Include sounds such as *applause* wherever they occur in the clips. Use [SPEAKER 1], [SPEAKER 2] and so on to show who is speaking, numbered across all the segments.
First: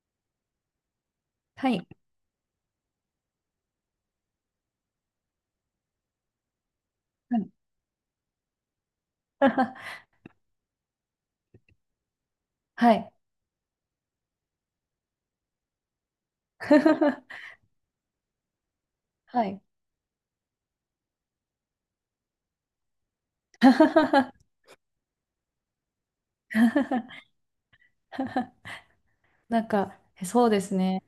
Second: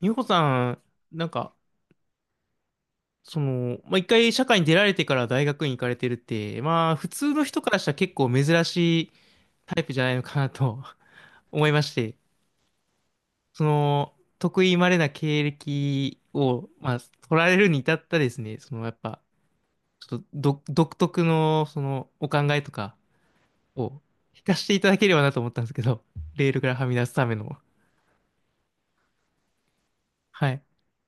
[SPEAKER 1] 美穂さん、なんか、
[SPEAKER 2] はい。
[SPEAKER 1] まあ、一回社会に出られてから大学院行かれてるって、まあ、普通
[SPEAKER 2] は
[SPEAKER 1] の
[SPEAKER 2] い。
[SPEAKER 1] 人からしたら結構珍しいタイプじゃ
[SPEAKER 2] *laughs*
[SPEAKER 1] ないのかなと *laughs* 思いまして、
[SPEAKER 2] はい。
[SPEAKER 1] 得意稀な経歴を、まあ、取ら
[SPEAKER 2] *laughs*
[SPEAKER 1] れるに至ったですね、やっぱ、
[SPEAKER 2] はい。
[SPEAKER 1] ちょっと独特の、お考えとかを
[SPEAKER 2] *laughs*
[SPEAKER 1] 聞かせていただければなと思ったんですけど、レールからはみ出すための。
[SPEAKER 2] なんか、そ
[SPEAKER 1] は
[SPEAKER 2] うで
[SPEAKER 1] い。
[SPEAKER 2] すね。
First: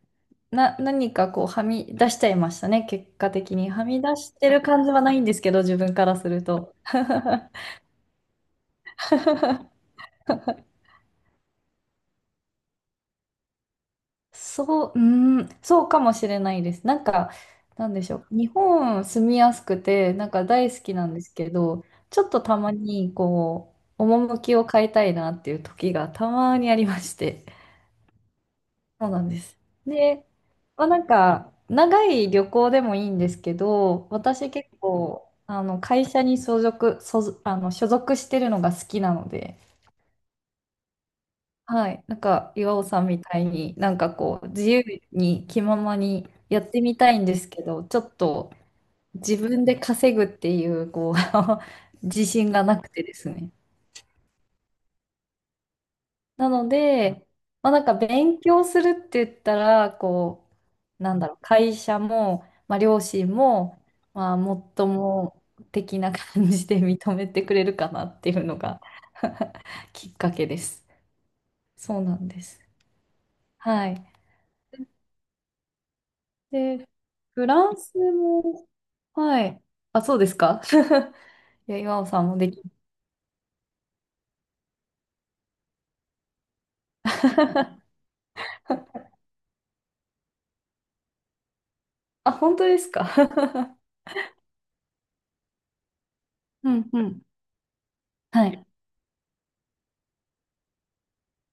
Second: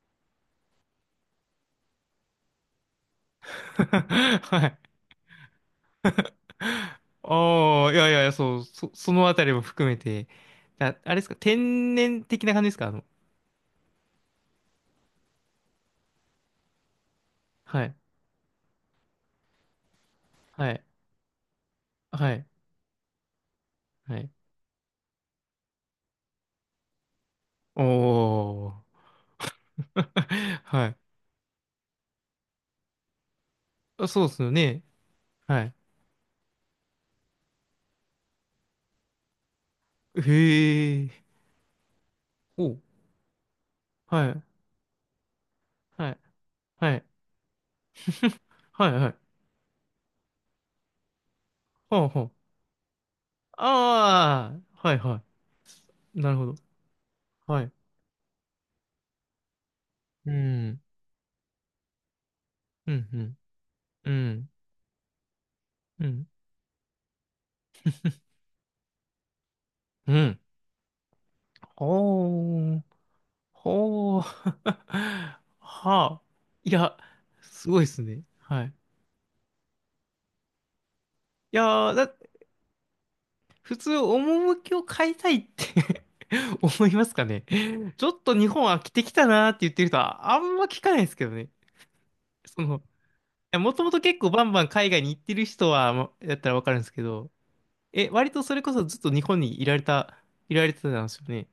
[SPEAKER 2] 何かこう、はみ出しちゃいましたね、結果的に。はみ出し
[SPEAKER 1] *laughs*
[SPEAKER 2] てる
[SPEAKER 1] はい。
[SPEAKER 2] 感じはないんですけど、自分からすると。*laughs*
[SPEAKER 1] ああ、いやいやいや、そう、そのあたりも含めて、あ、あれですか、天然的な感じですか？
[SPEAKER 2] そう、うーん、そうかもしれないです。なんか、
[SPEAKER 1] は
[SPEAKER 2] な
[SPEAKER 1] い、
[SPEAKER 2] んでしょう。日本住みやすくて、なんか
[SPEAKER 1] は
[SPEAKER 2] 大好
[SPEAKER 1] い、
[SPEAKER 2] きなんですけど、ちょっ
[SPEAKER 1] は
[SPEAKER 2] と
[SPEAKER 1] い、
[SPEAKER 2] たまに、こう、
[SPEAKER 1] はい。
[SPEAKER 2] 趣を変えたいなっていう時がたまにありまして。
[SPEAKER 1] おー。
[SPEAKER 2] そうなんです。で、
[SPEAKER 1] *laughs*
[SPEAKER 2] ま
[SPEAKER 1] は
[SPEAKER 2] あ、
[SPEAKER 1] い。
[SPEAKER 2] なんか、長い旅行でもいいんですけど、
[SPEAKER 1] あ、そうですよ
[SPEAKER 2] 私結
[SPEAKER 1] ね。
[SPEAKER 2] 構、
[SPEAKER 1] は
[SPEAKER 2] あ
[SPEAKER 1] い。
[SPEAKER 2] の、会社に所属してるのが好きなので、
[SPEAKER 1] へえ。
[SPEAKER 2] はい、なんか、
[SPEAKER 1] お
[SPEAKER 2] 岩
[SPEAKER 1] う、
[SPEAKER 2] 尾さんみたいに、なんか
[SPEAKER 1] は
[SPEAKER 2] こ
[SPEAKER 1] い、
[SPEAKER 2] う、自由に気まま
[SPEAKER 1] はい、
[SPEAKER 2] にやって
[SPEAKER 1] は
[SPEAKER 2] み
[SPEAKER 1] い、
[SPEAKER 2] たいんですけど、ちょっ
[SPEAKER 1] *laughs*
[SPEAKER 2] と
[SPEAKER 1] はい、はい。
[SPEAKER 2] 自分で稼ぐっていう、こう、
[SPEAKER 1] ほ
[SPEAKER 2] *laughs*
[SPEAKER 1] うほ
[SPEAKER 2] 自
[SPEAKER 1] う。
[SPEAKER 2] 信がなくてですね。
[SPEAKER 1] ああ、はい、はい。なるほ
[SPEAKER 2] な
[SPEAKER 1] ど。
[SPEAKER 2] ので、
[SPEAKER 1] は
[SPEAKER 2] まあ、
[SPEAKER 1] い。
[SPEAKER 2] なんか勉強するって言ったら、
[SPEAKER 1] う
[SPEAKER 2] こ
[SPEAKER 1] ん、
[SPEAKER 2] う、なんだろう、会社も、まあ、
[SPEAKER 1] う
[SPEAKER 2] 両
[SPEAKER 1] ん、
[SPEAKER 2] 親も、
[SPEAKER 1] うん、う
[SPEAKER 2] まあ、
[SPEAKER 1] ん、
[SPEAKER 2] もっとも的
[SPEAKER 1] う
[SPEAKER 2] な
[SPEAKER 1] ん。
[SPEAKER 2] 感じで認めてくれるかなっていうのが *laughs* き
[SPEAKER 1] う
[SPEAKER 2] っか
[SPEAKER 1] ん。
[SPEAKER 2] けです。そうなんです。
[SPEAKER 1] おー。
[SPEAKER 2] はい。
[SPEAKER 1] ほう。*laughs* はあ。い
[SPEAKER 2] で、
[SPEAKER 1] や、
[SPEAKER 2] フ
[SPEAKER 1] す
[SPEAKER 2] ラン
[SPEAKER 1] ごいで
[SPEAKER 2] ス
[SPEAKER 1] すね。は
[SPEAKER 2] も、
[SPEAKER 1] い。
[SPEAKER 2] はい。あ、そうですか。*laughs*
[SPEAKER 1] い
[SPEAKER 2] いや、
[SPEAKER 1] やー、
[SPEAKER 2] 岩尾さんもでき、
[SPEAKER 1] 普通、趣を変えたいって *laughs* 思いますかね。ちょっと日本飽きてきたなーって言ってる人は、あんま聞かないですけどね。
[SPEAKER 2] あ、本当で
[SPEAKER 1] い
[SPEAKER 2] す
[SPEAKER 1] や、も
[SPEAKER 2] か。
[SPEAKER 1] ともと結構バンバン海外に行ってる人は、まだったらわ
[SPEAKER 2] *laughs*
[SPEAKER 1] か
[SPEAKER 2] う
[SPEAKER 1] るんで
[SPEAKER 2] ん
[SPEAKER 1] すけ
[SPEAKER 2] うん。
[SPEAKER 1] ど、え、割と
[SPEAKER 2] は
[SPEAKER 1] それ
[SPEAKER 2] い。
[SPEAKER 1] こそずっと日本にいられてたんですよね。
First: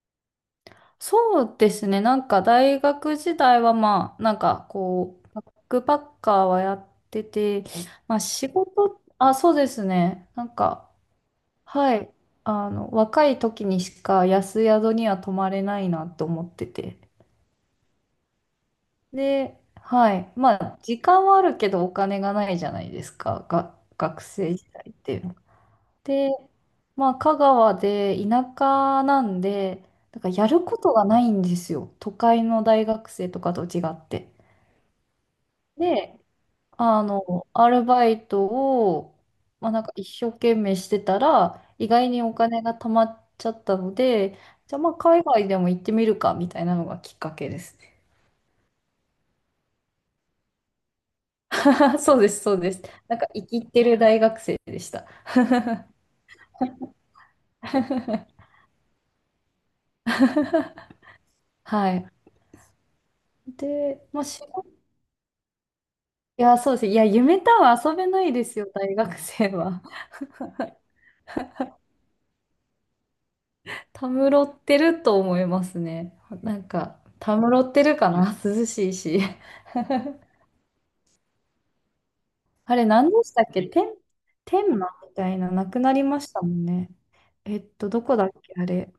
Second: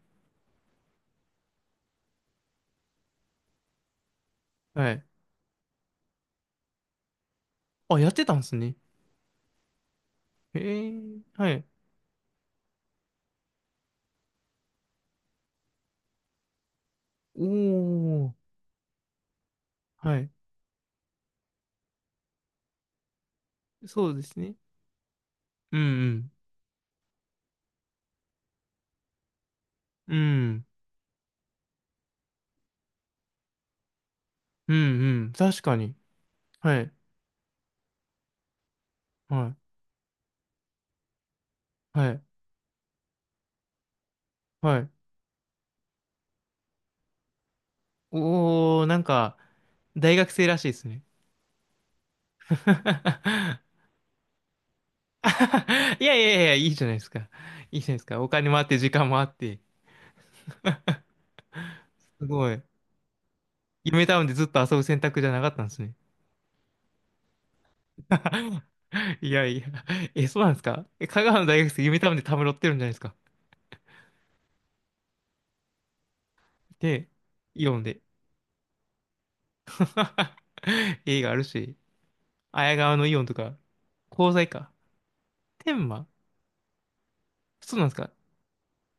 [SPEAKER 2] そうですね。なんか大学時代はまあ、なんか
[SPEAKER 1] はい。
[SPEAKER 2] こう、バックパッカーはやってて、
[SPEAKER 1] あ、やっ
[SPEAKER 2] まあ
[SPEAKER 1] てたんで
[SPEAKER 2] 仕
[SPEAKER 1] すね。
[SPEAKER 2] 事、あ、そうですね。なん
[SPEAKER 1] へ
[SPEAKER 2] か、
[SPEAKER 1] え、はい。
[SPEAKER 2] はい。あの、若い時にしか安宿には泊まれないなと思ってて。
[SPEAKER 1] おー、
[SPEAKER 2] で、は
[SPEAKER 1] はい。
[SPEAKER 2] い。まあ、時間はあるけどお金がないじゃないですか。が、
[SPEAKER 1] そう
[SPEAKER 2] 学
[SPEAKER 1] です
[SPEAKER 2] 生
[SPEAKER 1] ね。
[SPEAKER 2] 時代って。
[SPEAKER 1] うんう
[SPEAKER 2] で、
[SPEAKER 1] ん。
[SPEAKER 2] まあ、香川で田舎なんで、
[SPEAKER 1] う
[SPEAKER 2] だからやる
[SPEAKER 1] ん、
[SPEAKER 2] ことがないんですよ。都会の大学生とかと違って。
[SPEAKER 1] うん、うん、確かに。
[SPEAKER 2] で、
[SPEAKER 1] はい、
[SPEAKER 2] あの、アルバイトを、
[SPEAKER 1] は
[SPEAKER 2] まあ、なんか一生懸命してたら、意
[SPEAKER 1] い、
[SPEAKER 2] 外
[SPEAKER 1] は
[SPEAKER 2] に
[SPEAKER 1] い、
[SPEAKER 2] お金が貯まっちゃったので、じゃ
[SPEAKER 1] は
[SPEAKER 2] あま
[SPEAKER 1] い。
[SPEAKER 2] あ海外でも行ってみるか、みたいなのがきっかけですね。
[SPEAKER 1] おー、なんか、大学生らしいですね。
[SPEAKER 2] *laughs* そうです、そうで
[SPEAKER 1] *laughs*
[SPEAKER 2] す。なんか生きてる大学生でした。
[SPEAKER 1] いやいやいや、いいじゃないですか。いいじゃないですか。お金もあって、時間もあって。
[SPEAKER 2] はい。
[SPEAKER 1] すごい。夢
[SPEAKER 2] で、
[SPEAKER 1] タ
[SPEAKER 2] まあ、
[SPEAKER 1] ウンで
[SPEAKER 2] 仕
[SPEAKER 1] ずっと
[SPEAKER 2] 事、
[SPEAKER 1] 遊ぶ選択じゃなかったんですね。
[SPEAKER 2] いや、そうです。いや、夢とは遊べないです
[SPEAKER 1] *laughs*
[SPEAKER 2] よ、大学
[SPEAKER 1] いや
[SPEAKER 2] 生
[SPEAKER 1] いや、
[SPEAKER 2] は。
[SPEAKER 1] え、そうなんですか？え、香川の大学生、夢タウンでたむろってるんじゃないですか？
[SPEAKER 2] たむろってると思いますね。なんか、
[SPEAKER 1] で、
[SPEAKER 2] たむろ
[SPEAKER 1] イ
[SPEAKER 2] っ
[SPEAKER 1] オン
[SPEAKER 2] てる
[SPEAKER 1] で。
[SPEAKER 2] かな、涼しいし。
[SPEAKER 1] *laughs* 映画あるし、綾
[SPEAKER 2] あれ、
[SPEAKER 1] 川の
[SPEAKER 2] 何
[SPEAKER 1] イオ
[SPEAKER 2] で
[SPEAKER 1] ンと
[SPEAKER 2] したっ
[SPEAKER 1] か、
[SPEAKER 2] け、天、
[SPEAKER 1] 鋼材か。
[SPEAKER 2] 天満みたいな、なく
[SPEAKER 1] 天
[SPEAKER 2] なり
[SPEAKER 1] 満。
[SPEAKER 2] ましたもんね。えっ
[SPEAKER 1] そうな
[SPEAKER 2] と、
[SPEAKER 1] んです
[SPEAKER 2] ど
[SPEAKER 1] か？
[SPEAKER 2] こだっけ、あれ。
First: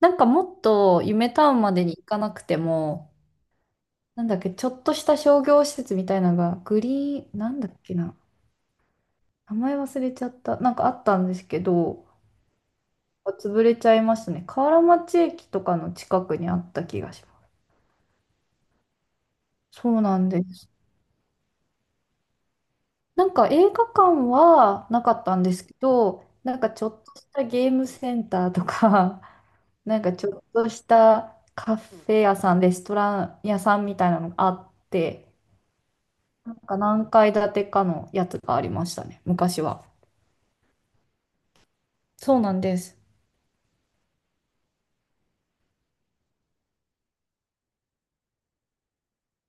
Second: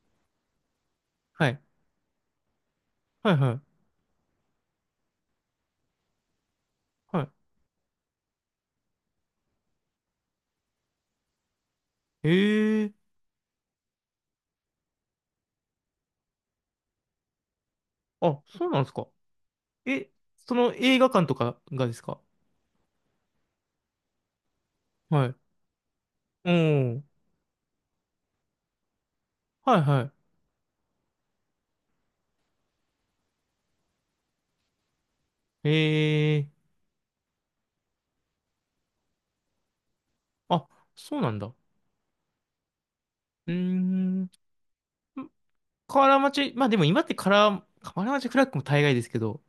[SPEAKER 2] なんかもっと、夢
[SPEAKER 1] は
[SPEAKER 2] タウ
[SPEAKER 1] い。
[SPEAKER 2] ンまでに行かなくても、
[SPEAKER 1] はいはい。
[SPEAKER 2] なんだっけ、ちょっとした商業施設みたいなのが、グリ
[SPEAKER 1] は
[SPEAKER 2] ーン、なんだっけな。名前忘れちゃった。なんかあったんですけど、
[SPEAKER 1] い。ええー。
[SPEAKER 2] 潰れちゃいましたね。河原町駅とかの近くにあった気がしま
[SPEAKER 1] あ、そうなんですか。
[SPEAKER 2] す。そう
[SPEAKER 1] え、
[SPEAKER 2] なんで
[SPEAKER 1] そ
[SPEAKER 2] す。
[SPEAKER 1] の映画館とかがですか？
[SPEAKER 2] なんか映画館はなかっ
[SPEAKER 1] はい。
[SPEAKER 2] たんですけど、
[SPEAKER 1] う
[SPEAKER 2] なんかちょっ
[SPEAKER 1] ん。
[SPEAKER 2] としたゲームセンターとか、
[SPEAKER 1] はい
[SPEAKER 2] *laughs* なん
[SPEAKER 1] は
[SPEAKER 2] かちょっとしたカフェ屋さん、レストラン屋さんみたいなのがあって、
[SPEAKER 1] い。ええー。
[SPEAKER 2] なんか何階建てかのやつがありましたね、昔は。
[SPEAKER 1] あ、そうなんだ。う
[SPEAKER 2] そうなんです。
[SPEAKER 1] ーん。河原町、まあでも今ってカラー、河原町フラッグも大概ですけど、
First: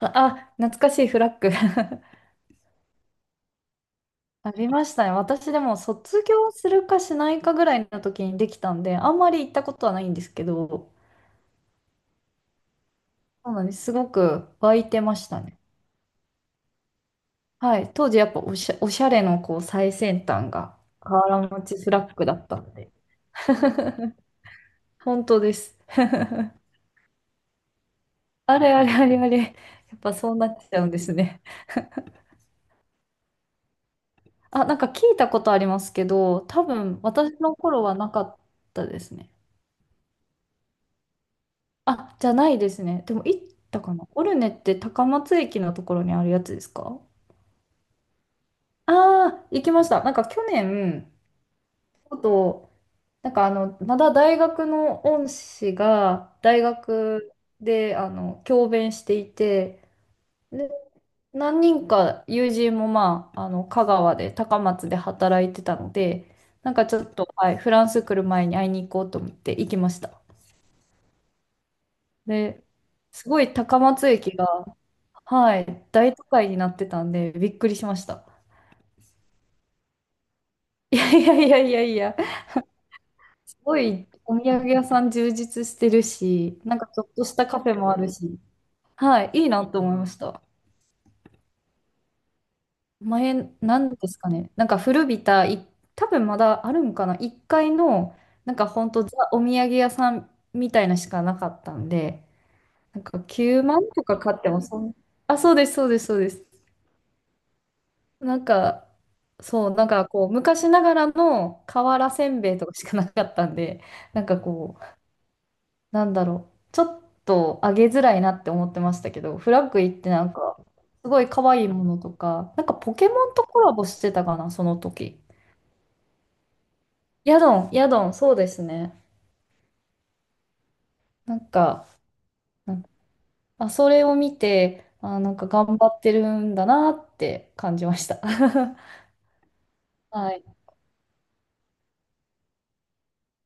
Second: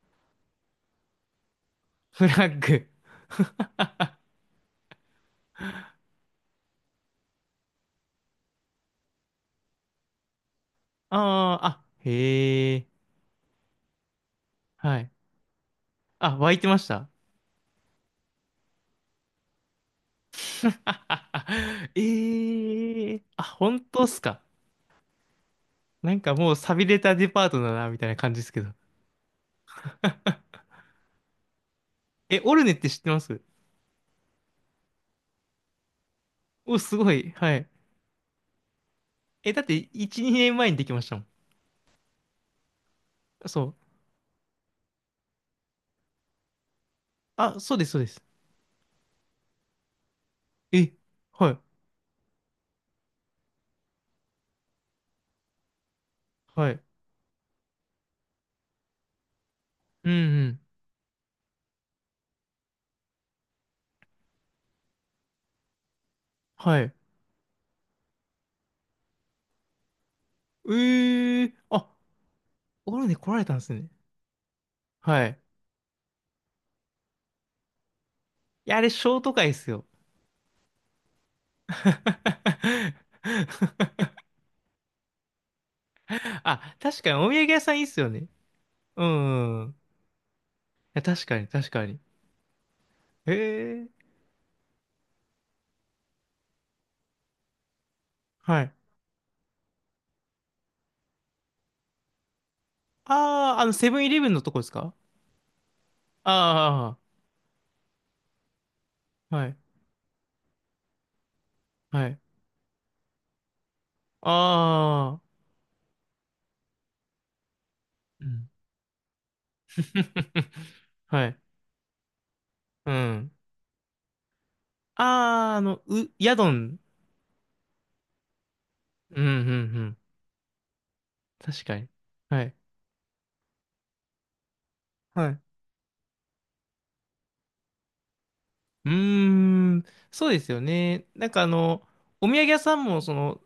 [SPEAKER 2] あ、懐かしいフラッグ。 *laughs*
[SPEAKER 1] フラッグ。
[SPEAKER 2] ありましたね。私でも卒業するかしないかぐらいの時にできたんで、あんまり行ったことはないんですけど、
[SPEAKER 1] ああ、あ、へえ。
[SPEAKER 2] そうなんです。すごく湧い
[SPEAKER 1] は
[SPEAKER 2] て
[SPEAKER 1] い。
[SPEAKER 2] ましたね。
[SPEAKER 1] あ、湧いてました。
[SPEAKER 2] はい、当時やっぱ、おしゃれのこう最先端が河原町
[SPEAKER 1] *laughs*
[SPEAKER 2] スラックだったんで。
[SPEAKER 1] ええ。あ、本当っ
[SPEAKER 2] *laughs*
[SPEAKER 1] すか。
[SPEAKER 2] 本当です。
[SPEAKER 1] なんかもう寂れたデパートだな、みたいな感じです
[SPEAKER 2] あ
[SPEAKER 1] けど。
[SPEAKER 2] れあれあれあれ。やっぱそうなっちゃうんですね。
[SPEAKER 1] え、オルネって知ってます？
[SPEAKER 2] あ、なんか聞いたことありますけど、多
[SPEAKER 1] お、す
[SPEAKER 2] 分
[SPEAKER 1] ごい。
[SPEAKER 2] 私の
[SPEAKER 1] はい。
[SPEAKER 2] 頃はなかったですね。
[SPEAKER 1] え、だって、1、2年前にできましたもん。
[SPEAKER 2] あ、じゃないですね。でも行っ
[SPEAKER 1] そう。
[SPEAKER 2] たかな。オルネって高松駅のところにあるやつですか？
[SPEAKER 1] あ、そうです、そうです。
[SPEAKER 2] ああー、行きました。なんか去
[SPEAKER 1] え、
[SPEAKER 2] 年、
[SPEAKER 1] はい。
[SPEAKER 2] ちょっとなんか、あの、まだ大学の恩師が大
[SPEAKER 1] はい。
[SPEAKER 2] 学であの教鞭していて、
[SPEAKER 1] うんうん。
[SPEAKER 2] で、何人か友人もまあ、あの香川で高松で働いてたので、なん
[SPEAKER 1] は
[SPEAKER 2] か
[SPEAKER 1] い。
[SPEAKER 2] ちょっと、はい、フランス来る前に会いに行こうと思って行きました。
[SPEAKER 1] えあ、
[SPEAKER 2] で、
[SPEAKER 1] オルネ
[SPEAKER 2] す
[SPEAKER 1] 来ら
[SPEAKER 2] ご
[SPEAKER 1] れ
[SPEAKER 2] い
[SPEAKER 1] たんです
[SPEAKER 2] 高
[SPEAKER 1] ね。
[SPEAKER 2] 松駅が、
[SPEAKER 1] はい。
[SPEAKER 2] はい、大都会になってたんでびっくりしました。
[SPEAKER 1] いや、あれ、ショート会ですよ。
[SPEAKER 2] *laughs* いやいやいやいやいや、すご
[SPEAKER 1] *laughs*
[SPEAKER 2] いお土産屋さん充実してるし、
[SPEAKER 1] あ、
[SPEAKER 2] なんかち
[SPEAKER 1] 確
[SPEAKER 2] ょっ
[SPEAKER 1] かに、お
[SPEAKER 2] と
[SPEAKER 1] 土
[SPEAKER 2] し
[SPEAKER 1] 産
[SPEAKER 2] た
[SPEAKER 1] 屋
[SPEAKER 2] カフ
[SPEAKER 1] さ
[SPEAKER 2] ェ
[SPEAKER 1] んいいっ
[SPEAKER 2] もあ
[SPEAKER 1] すよ
[SPEAKER 2] る
[SPEAKER 1] ね。
[SPEAKER 2] し、
[SPEAKER 1] う
[SPEAKER 2] はい、いいな
[SPEAKER 1] ん。い
[SPEAKER 2] と思いました。
[SPEAKER 1] や、確かに、確かに。え
[SPEAKER 2] 前、な
[SPEAKER 1] ー、
[SPEAKER 2] んですかね。なんか古びた、い、多分まだあるんかな。1階の、なん
[SPEAKER 1] は
[SPEAKER 2] か
[SPEAKER 1] い。
[SPEAKER 2] ほんとザ・お土産屋さんみたいなしかなかったんで、なんか
[SPEAKER 1] あー、
[SPEAKER 2] 9
[SPEAKER 1] あの、
[SPEAKER 2] 万
[SPEAKER 1] セブ
[SPEAKER 2] と
[SPEAKER 1] ンイ
[SPEAKER 2] か
[SPEAKER 1] レブ
[SPEAKER 2] 買
[SPEAKER 1] ン
[SPEAKER 2] っ
[SPEAKER 1] の
[SPEAKER 2] て
[SPEAKER 1] とこ
[SPEAKER 2] も
[SPEAKER 1] です
[SPEAKER 2] そ
[SPEAKER 1] か？
[SPEAKER 2] ん、あ、そうです、そうです、そうです。
[SPEAKER 1] あ
[SPEAKER 2] なんか、
[SPEAKER 1] あー、はい。
[SPEAKER 2] そう、なんかこう、昔ながらの
[SPEAKER 1] は
[SPEAKER 2] 瓦
[SPEAKER 1] い。
[SPEAKER 2] せんべいとかしかなかったんで、なんかこ
[SPEAKER 1] あ
[SPEAKER 2] なんだろう、ちょっと上げづらい
[SPEAKER 1] ー、う
[SPEAKER 2] なっ
[SPEAKER 1] ん。
[SPEAKER 2] て思ってましたけど、フラッグイってなん
[SPEAKER 1] *laughs*
[SPEAKER 2] か、すご
[SPEAKER 1] は
[SPEAKER 2] い
[SPEAKER 1] い。
[SPEAKER 2] 可愛いものとか、なんか
[SPEAKER 1] う
[SPEAKER 2] ポケモ
[SPEAKER 1] ん。
[SPEAKER 2] ンとコラボしてたかな、その時。
[SPEAKER 1] あー、ヤドン。
[SPEAKER 2] ヤドン、ヤドン、そうですね。
[SPEAKER 1] うん、うん、うん。
[SPEAKER 2] なん
[SPEAKER 1] 確か
[SPEAKER 2] か、
[SPEAKER 1] に。はい。
[SPEAKER 2] なんあ、それを見て、あ、
[SPEAKER 1] は
[SPEAKER 2] なん
[SPEAKER 1] い。
[SPEAKER 2] か頑張ってるんだなって感じました。*laughs*
[SPEAKER 1] うーん、そ
[SPEAKER 2] は
[SPEAKER 1] うで
[SPEAKER 2] い。
[SPEAKER 1] すよね。なんかあの、お土産屋さんも、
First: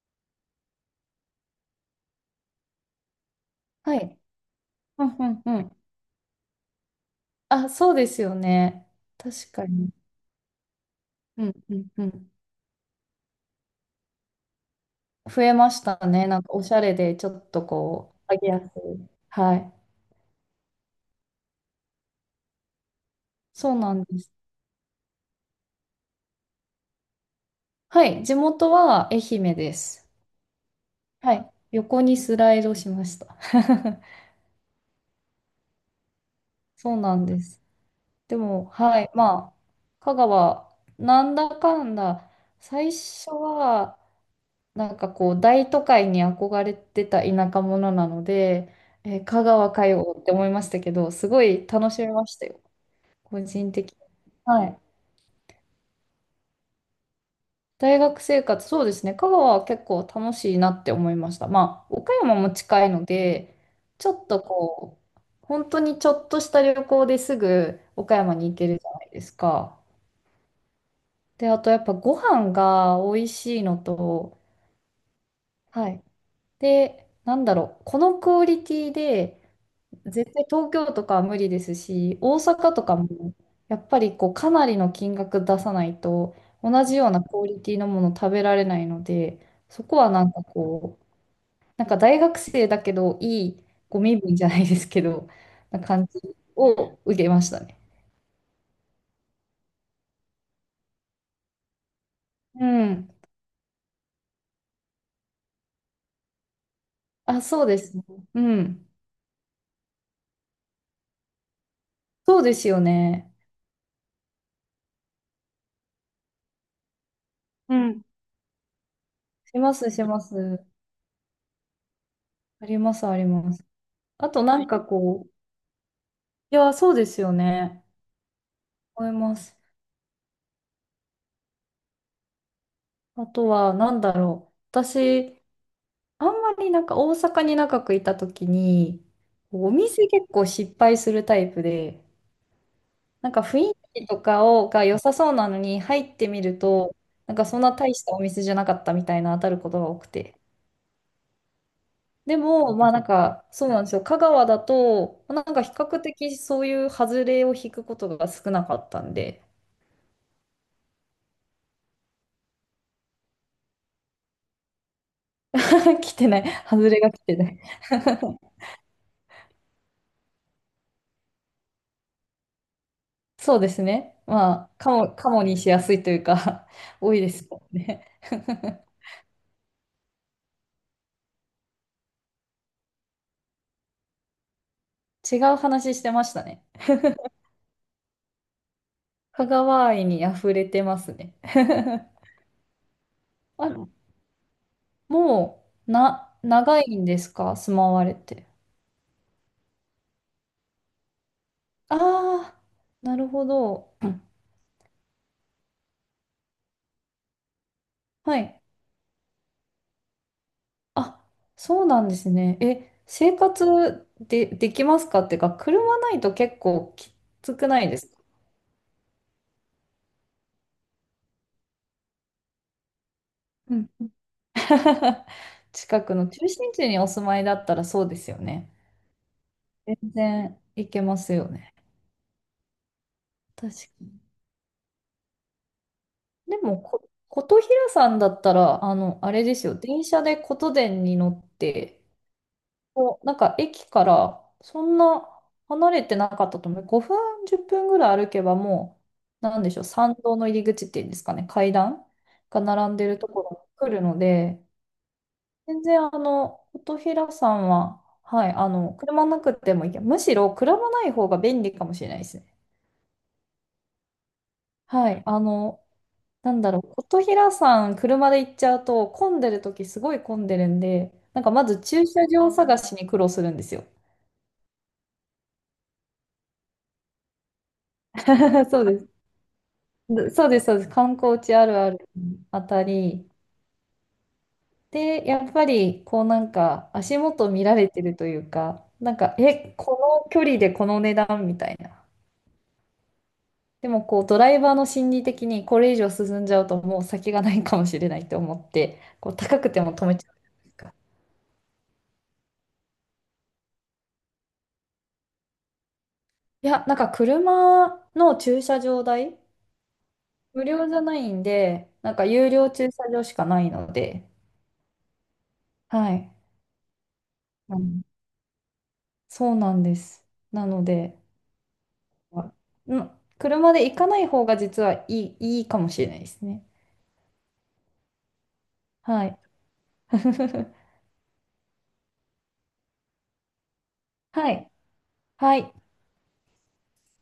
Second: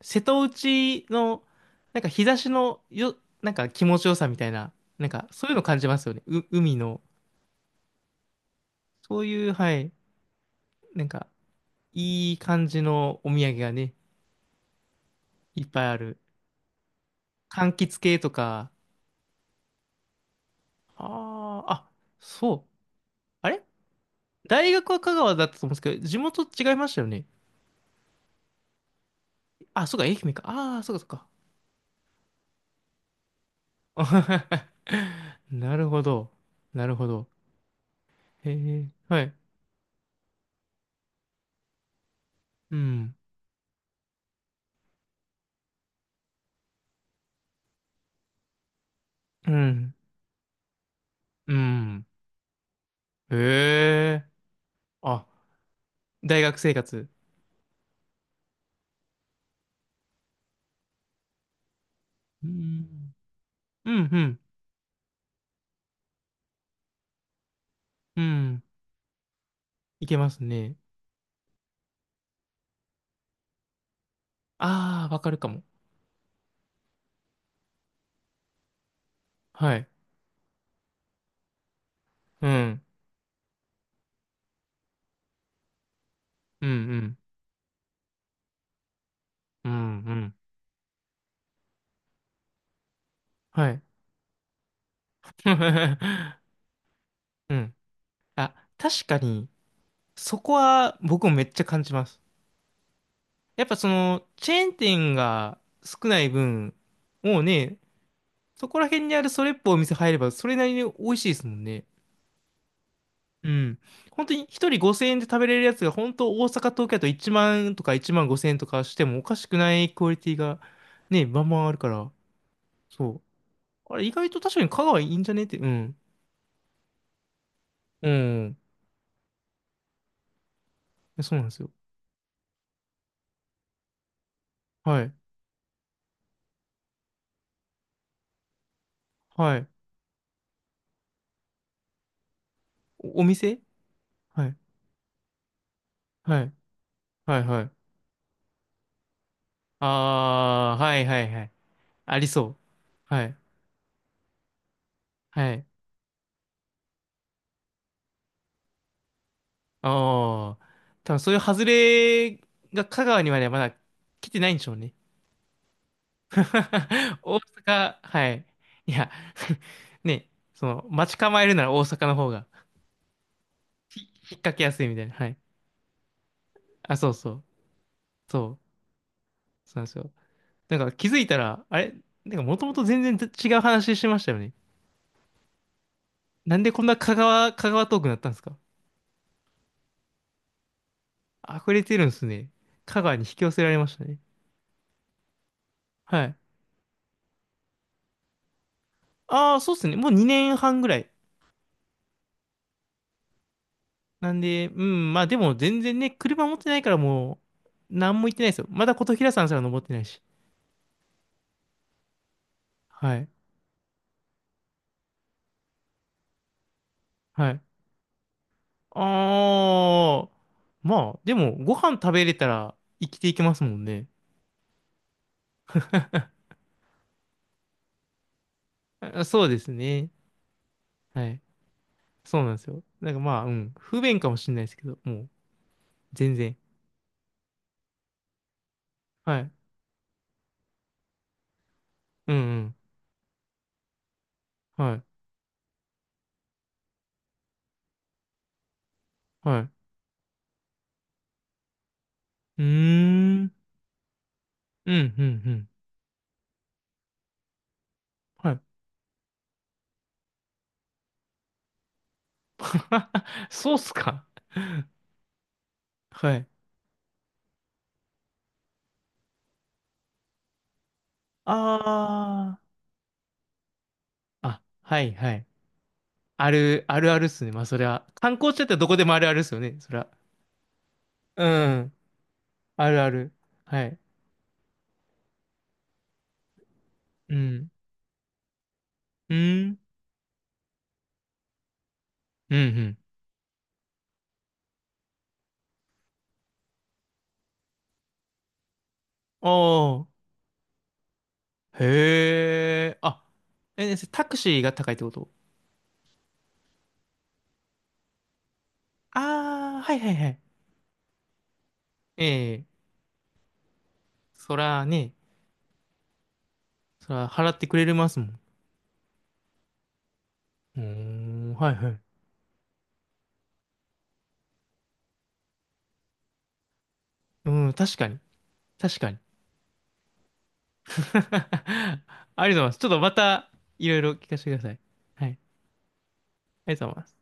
[SPEAKER 1] 瀬戸内の、なんか日差しのよ、なんか気
[SPEAKER 2] は
[SPEAKER 1] 持ちよ
[SPEAKER 2] い。
[SPEAKER 1] さみたいな、
[SPEAKER 2] う
[SPEAKER 1] なん
[SPEAKER 2] んう
[SPEAKER 1] か
[SPEAKER 2] ん
[SPEAKER 1] そういう
[SPEAKER 2] う
[SPEAKER 1] の
[SPEAKER 2] ん。
[SPEAKER 1] 感じますよね。う、海の。
[SPEAKER 2] あ、そうですよね。
[SPEAKER 1] そうい
[SPEAKER 2] 確
[SPEAKER 1] う、
[SPEAKER 2] か
[SPEAKER 1] は
[SPEAKER 2] に。
[SPEAKER 1] い、なんか、
[SPEAKER 2] うんうんうん。
[SPEAKER 1] いい感じのお土産がね、
[SPEAKER 2] 増え
[SPEAKER 1] いっ
[SPEAKER 2] まし
[SPEAKER 1] ぱいあ
[SPEAKER 2] た
[SPEAKER 1] る。
[SPEAKER 2] ね。なんかおしゃれで、ちょっと
[SPEAKER 1] 柑橘
[SPEAKER 2] こ
[SPEAKER 1] 系と
[SPEAKER 2] う、上げやす
[SPEAKER 1] か。
[SPEAKER 2] い。はい。
[SPEAKER 1] ああ、あ、そう。あれ、
[SPEAKER 2] そうなんです。
[SPEAKER 1] 大学は香川だったと思うんですけど、地元違いましたよね。
[SPEAKER 2] はい、地元は愛媛で
[SPEAKER 1] あ、そうか、
[SPEAKER 2] す。
[SPEAKER 1] 愛媛か。ああ、そうか、そうか。
[SPEAKER 2] はい、横にスライドしました。*laughs*
[SPEAKER 1] *laughs* なるほど。な
[SPEAKER 2] そ
[SPEAKER 1] る
[SPEAKER 2] う
[SPEAKER 1] ほ
[SPEAKER 2] なん
[SPEAKER 1] ど。
[SPEAKER 2] です。で
[SPEAKER 1] へ
[SPEAKER 2] も、
[SPEAKER 1] え、
[SPEAKER 2] はい、
[SPEAKER 1] はい。
[SPEAKER 2] まあ、香川、なんだかんだ、
[SPEAKER 1] う
[SPEAKER 2] 最
[SPEAKER 1] ん。
[SPEAKER 2] 初は、なんかこう、大都会に憧れてた田舎者なので、えー香
[SPEAKER 1] う
[SPEAKER 2] 川か
[SPEAKER 1] ん。
[SPEAKER 2] よって思いましたけど、すご
[SPEAKER 1] う
[SPEAKER 2] い楽し
[SPEAKER 1] ん。
[SPEAKER 2] めましたよ、
[SPEAKER 1] へ
[SPEAKER 2] 個人的に。
[SPEAKER 1] え。
[SPEAKER 2] はい。
[SPEAKER 1] あ、大学生活。
[SPEAKER 2] 大学生活、そうですね。香川は結構楽しいなって思いました。まあ、岡山
[SPEAKER 1] う
[SPEAKER 2] も近いの
[SPEAKER 1] ん。
[SPEAKER 2] で、
[SPEAKER 1] う
[SPEAKER 2] ち
[SPEAKER 1] ん、
[SPEAKER 2] ょ
[SPEAKER 1] う
[SPEAKER 2] っ
[SPEAKER 1] ん。
[SPEAKER 2] とこう、本当にちょっとした旅行ですぐ岡
[SPEAKER 1] う
[SPEAKER 2] 山に行
[SPEAKER 1] ん。
[SPEAKER 2] けるじゃないですか。
[SPEAKER 1] いけますね。
[SPEAKER 2] で、あとやっぱご飯が美味しいのと、
[SPEAKER 1] ああ、わかるかも。
[SPEAKER 2] はい。で、なんだろう、このクオリティで
[SPEAKER 1] はい。
[SPEAKER 2] 絶対東京とかは無理ですし、大
[SPEAKER 1] う
[SPEAKER 2] 阪
[SPEAKER 1] ん。
[SPEAKER 2] とかもやっぱりこうかなりの金額出さないと
[SPEAKER 1] うん、
[SPEAKER 2] 同じ
[SPEAKER 1] う
[SPEAKER 2] よう
[SPEAKER 1] ん。
[SPEAKER 2] なクオリティのもの食べられないので、
[SPEAKER 1] うん、
[SPEAKER 2] そこは
[SPEAKER 1] う
[SPEAKER 2] なん
[SPEAKER 1] ん。
[SPEAKER 2] かこう、なんか大学生だけどいい
[SPEAKER 1] はい。
[SPEAKER 2] ご身分じゃないですけど、な感じ
[SPEAKER 1] *laughs*
[SPEAKER 2] を受けまし
[SPEAKER 1] う
[SPEAKER 2] た
[SPEAKER 1] ん。
[SPEAKER 2] ね。
[SPEAKER 1] あ、確かに、そこは僕もめっちゃ感じます。
[SPEAKER 2] うん。
[SPEAKER 1] やっぱチェーン店が少ない分、も
[SPEAKER 2] あ、
[SPEAKER 1] う
[SPEAKER 2] そう
[SPEAKER 1] ね、
[SPEAKER 2] ですね。う
[SPEAKER 1] そこら
[SPEAKER 2] ん。
[SPEAKER 1] 辺にあるそれっぽいお店入れば、それなりに美味しいですもんね。
[SPEAKER 2] そうですよね。
[SPEAKER 1] うん。本当に一人5000円で食べれるやつが、本当大阪、東京だと1
[SPEAKER 2] う
[SPEAKER 1] 万とか
[SPEAKER 2] ん。
[SPEAKER 1] 1万5000円とかしてもおかしく
[SPEAKER 2] しま
[SPEAKER 1] ない
[SPEAKER 2] す、し
[SPEAKER 1] クオリ
[SPEAKER 2] ま
[SPEAKER 1] ティが
[SPEAKER 2] す。
[SPEAKER 1] ね、バンバンあるから、
[SPEAKER 2] あります、あ
[SPEAKER 1] そう。
[SPEAKER 2] ります。
[SPEAKER 1] あれ、意外
[SPEAKER 2] あ
[SPEAKER 1] と
[SPEAKER 2] と
[SPEAKER 1] 確
[SPEAKER 2] な
[SPEAKER 1] か
[SPEAKER 2] ん
[SPEAKER 1] に
[SPEAKER 2] か
[SPEAKER 1] 香川いいん
[SPEAKER 2] こ
[SPEAKER 1] じ
[SPEAKER 2] う、
[SPEAKER 1] ゃねって、うん。
[SPEAKER 2] いや、そうですよね。
[SPEAKER 1] うん。
[SPEAKER 2] 思います。
[SPEAKER 1] そうなんですよ。
[SPEAKER 2] あとは、なんだろう。
[SPEAKER 1] はい。
[SPEAKER 2] 私、あんまりなんか大阪に長くいた時に、
[SPEAKER 1] はい。
[SPEAKER 2] お店結構失敗するタイプで、
[SPEAKER 1] お
[SPEAKER 2] なんか
[SPEAKER 1] 店。
[SPEAKER 2] 雰囲気とか
[SPEAKER 1] はい。
[SPEAKER 2] をが良さそうなのに入って
[SPEAKER 1] は
[SPEAKER 2] み
[SPEAKER 1] い、
[SPEAKER 2] ると、な
[SPEAKER 1] は
[SPEAKER 2] ん
[SPEAKER 1] い。
[SPEAKER 2] かそ
[SPEAKER 1] は
[SPEAKER 2] ん
[SPEAKER 1] い。
[SPEAKER 2] な大したお店じゃなかったみたいな当たることが多くて。
[SPEAKER 1] あー、はい、はい、はい。あり
[SPEAKER 2] で
[SPEAKER 1] そう。
[SPEAKER 2] も、まあなん
[SPEAKER 1] はい。
[SPEAKER 2] か、そうなんですよ。香川だと、なん
[SPEAKER 1] は
[SPEAKER 2] か
[SPEAKER 1] い。
[SPEAKER 2] 比較的そういう外れを引くことが少なかったんで、
[SPEAKER 1] ああ、多分そういう外れが香川にはね、まだ来てないんでしょうね。
[SPEAKER 2] *laughs* 来て
[SPEAKER 1] *laughs*
[SPEAKER 2] ない。外れが来て
[SPEAKER 1] 大
[SPEAKER 2] ない。
[SPEAKER 1] 阪、はい。いや *laughs* ね、待ち構えるなら大阪の方が
[SPEAKER 2] そうですね。
[SPEAKER 1] 引っ
[SPEAKER 2] ま
[SPEAKER 1] 掛け
[SPEAKER 2] あ、
[SPEAKER 1] やすい
[SPEAKER 2] カ
[SPEAKER 1] みたいな。
[SPEAKER 2] モ、
[SPEAKER 1] は
[SPEAKER 2] カ
[SPEAKER 1] い。
[SPEAKER 2] モにしやすいというか、
[SPEAKER 1] あ、
[SPEAKER 2] *laughs*
[SPEAKER 1] そう
[SPEAKER 2] 多いで
[SPEAKER 1] そう。
[SPEAKER 2] すもんね。
[SPEAKER 1] そう。
[SPEAKER 2] *laughs*
[SPEAKER 1] そうなんですよ。なんか気づいたら、あれ、なんかもともと全然違う話してましたよね。
[SPEAKER 2] 違う話してました
[SPEAKER 1] なん
[SPEAKER 2] ね。
[SPEAKER 1] でこんな香川トークになったんですか？
[SPEAKER 2] 香川愛に溢れてますね。
[SPEAKER 1] 溢れてるん
[SPEAKER 2] *laughs*
[SPEAKER 1] ですね。香川に引き寄せられま
[SPEAKER 2] あ、
[SPEAKER 1] したね。
[SPEAKER 2] もう、
[SPEAKER 1] は
[SPEAKER 2] な、
[SPEAKER 1] い。
[SPEAKER 2] 長いんですか、住まわれて。
[SPEAKER 1] ああ、そうっすね。もう2年半ぐらい。
[SPEAKER 2] ああ、なるほど。
[SPEAKER 1] なんで、うん、まあでも全然ね、車持ってないからもう、なんも言っ
[SPEAKER 2] は
[SPEAKER 1] てないです
[SPEAKER 2] い。
[SPEAKER 1] よ。まだ琴平山すら登ってないし。
[SPEAKER 2] あ、そうなんですね。え、
[SPEAKER 1] はい。
[SPEAKER 2] 生活で、できますかっていうか、車ないと結構き
[SPEAKER 1] は
[SPEAKER 2] つ
[SPEAKER 1] い。
[SPEAKER 2] くないですか？
[SPEAKER 1] ああ、まあ、でも、ご飯食べれたら生きていけますも
[SPEAKER 2] う
[SPEAKER 1] ん
[SPEAKER 2] ん。
[SPEAKER 1] ね。
[SPEAKER 2] *laughs* 近くの中心地にお住まいだったらそうですよね。
[SPEAKER 1] あ、そうです
[SPEAKER 2] 全
[SPEAKER 1] ね。
[SPEAKER 2] 然いけま
[SPEAKER 1] は
[SPEAKER 2] す
[SPEAKER 1] い。
[SPEAKER 2] よね。
[SPEAKER 1] そうなんですよ。なんかまあ、う
[SPEAKER 2] 確
[SPEAKER 1] ん、
[SPEAKER 2] か
[SPEAKER 1] 不便
[SPEAKER 2] に。
[SPEAKER 1] かもしれないですけど、もう、全然。
[SPEAKER 2] でも、琴平さんだったら、あの、あ
[SPEAKER 1] は
[SPEAKER 2] れ
[SPEAKER 1] い。
[SPEAKER 2] ですよ、電車で琴電に乗って、
[SPEAKER 1] うんうん。
[SPEAKER 2] こう、なんか駅からそ
[SPEAKER 1] は
[SPEAKER 2] ん
[SPEAKER 1] い。
[SPEAKER 2] な離れてなかったと思う。5分、10分ぐらい歩けばもう、な
[SPEAKER 1] は
[SPEAKER 2] んで
[SPEAKER 1] い。
[SPEAKER 2] しょう、参道の入り口っていうんですかね、階段が
[SPEAKER 1] う
[SPEAKER 2] 並んでるとこ
[SPEAKER 1] ー
[SPEAKER 2] ろ
[SPEAKER 1] ん。
[SPEAKER 2] に来るので、
[SPEAKER 1] うん、うん、うん。
[SPEAKER 2] 全然あの、琴平さんは、は
[SPEAKER 1] は
[SPEAKER 2] い、
[SPEAKER 1] い。
[SPEAKER 2] あの、車なくてもいいけど、むしろ車ない方が便利かもしれないですね。
[SPEAKER 1] *laughs* そうっすか。
[SPEAKER 2] はい、あの、
[SPEAKER 1] はい。
[SPEAKER 2] なんだろう、琴平さん、車で行っちゃうと、混んでるときすごい混んでるんで、なんかまず駐車場
[SPEAKER 1] あ
[SPEAKER 2] 探しに苦労するんですよ。
[SPEAKER 1] あ。あ、はい、はい。ある、あるあるっすね。まあ、それは。観光地だっ
[SPEAKER 2] *laughs*
[SPEAKER 1] たら
[SPEAKER 2] そう
[SPEAKER 1] どこ
[SPEAKER 2] で
[SPEAKER 1] で
[SPEAKER 2] す。
[SPEAKER 1] もあるあるっすよね。それは。
[SPEAKER 2] *laughs* でそうです、そうです。観光
[SPEAKER 1] う
[SPEAKER 2] 地あるあ
[SPEAKER 1] ん。
[SPEAKER 2] るあた
[SPEAKER 1] あるあ
[SPEAKER 2] り。
[SPEAKER 1] る。はい。
[SPEAKER 2] で、やっぱり、こうなんか、足
[SPEAKER 1] う
[SPEAKER 2] 元見
[SPEAKER 1] ん。
[SPEAKER 2] られてるというか、なん
[SPEAKER 1] う
[SPEAKER 2] か、え、
[SPEAKER 1] ん。
[SPEAKER 2] この距離でこの値段みたいな。
[SPEAKER 1] うん、うん。
[SPEAKER 2] でも、こう、ドライバーの心理的に、これ以上進んじゃうと、もう先がないかもしれないと思って、こう、
[SPEAKER 1] あ
[SPEAKER 2] 高くても止め
[SPEAKER 1] あ。
[SPEAKER 2] ちゃうじゃないですか。
[SPEAKER 1] へえ。あ、え、タクシーが高いってこと？
[SPEAKER 2] いや、なんか、車の駐車場代
[SPEAKER 1] ああー、はいはいはい。
[SPEAKER 2] 無料じゃないんで、なん
[SPEAKER 1] え
[SPEAKER 2] か有料
[SPEAKER 1] え。
[SPEAKER 2] 駐車場しかないので、
[SPEAKER 1] そらね、
[SPEAKER 2] はい。
[SPEAKER 1] そら払ってく
[SPEAKER 2] う
[SPEAKER 1] れ
[SPEAKER 2] ん、
[SPEAKER 1] ますもん。
[SPEAKER 2] そうなんです。な
[SPEAKER 1] うー
[SPEAKER 2] ので、
[SPEAKER 1] ん、はいはい。
[SPEAKER 2] あん車で行かない方が実はいい、いいかもしれないですね。
[SPEAKER 1] うん、確かに。確かに。
[SPEAKER 2] はい。
[SPEAKER 1] *laughs* ありがとう
[SPEAKER 2] *laughs*
[SPEAKER 1] ございます。ちょっとまた、いろいろ聞かせて
[SPEAKER 2] は
[SPEAKER 1] くださ
[SPEAKER 2] い。
[SPEAKER 1] い。はい。あ
[SPEAKER 2] はい。
[SPEAKER 1] りがとうございます。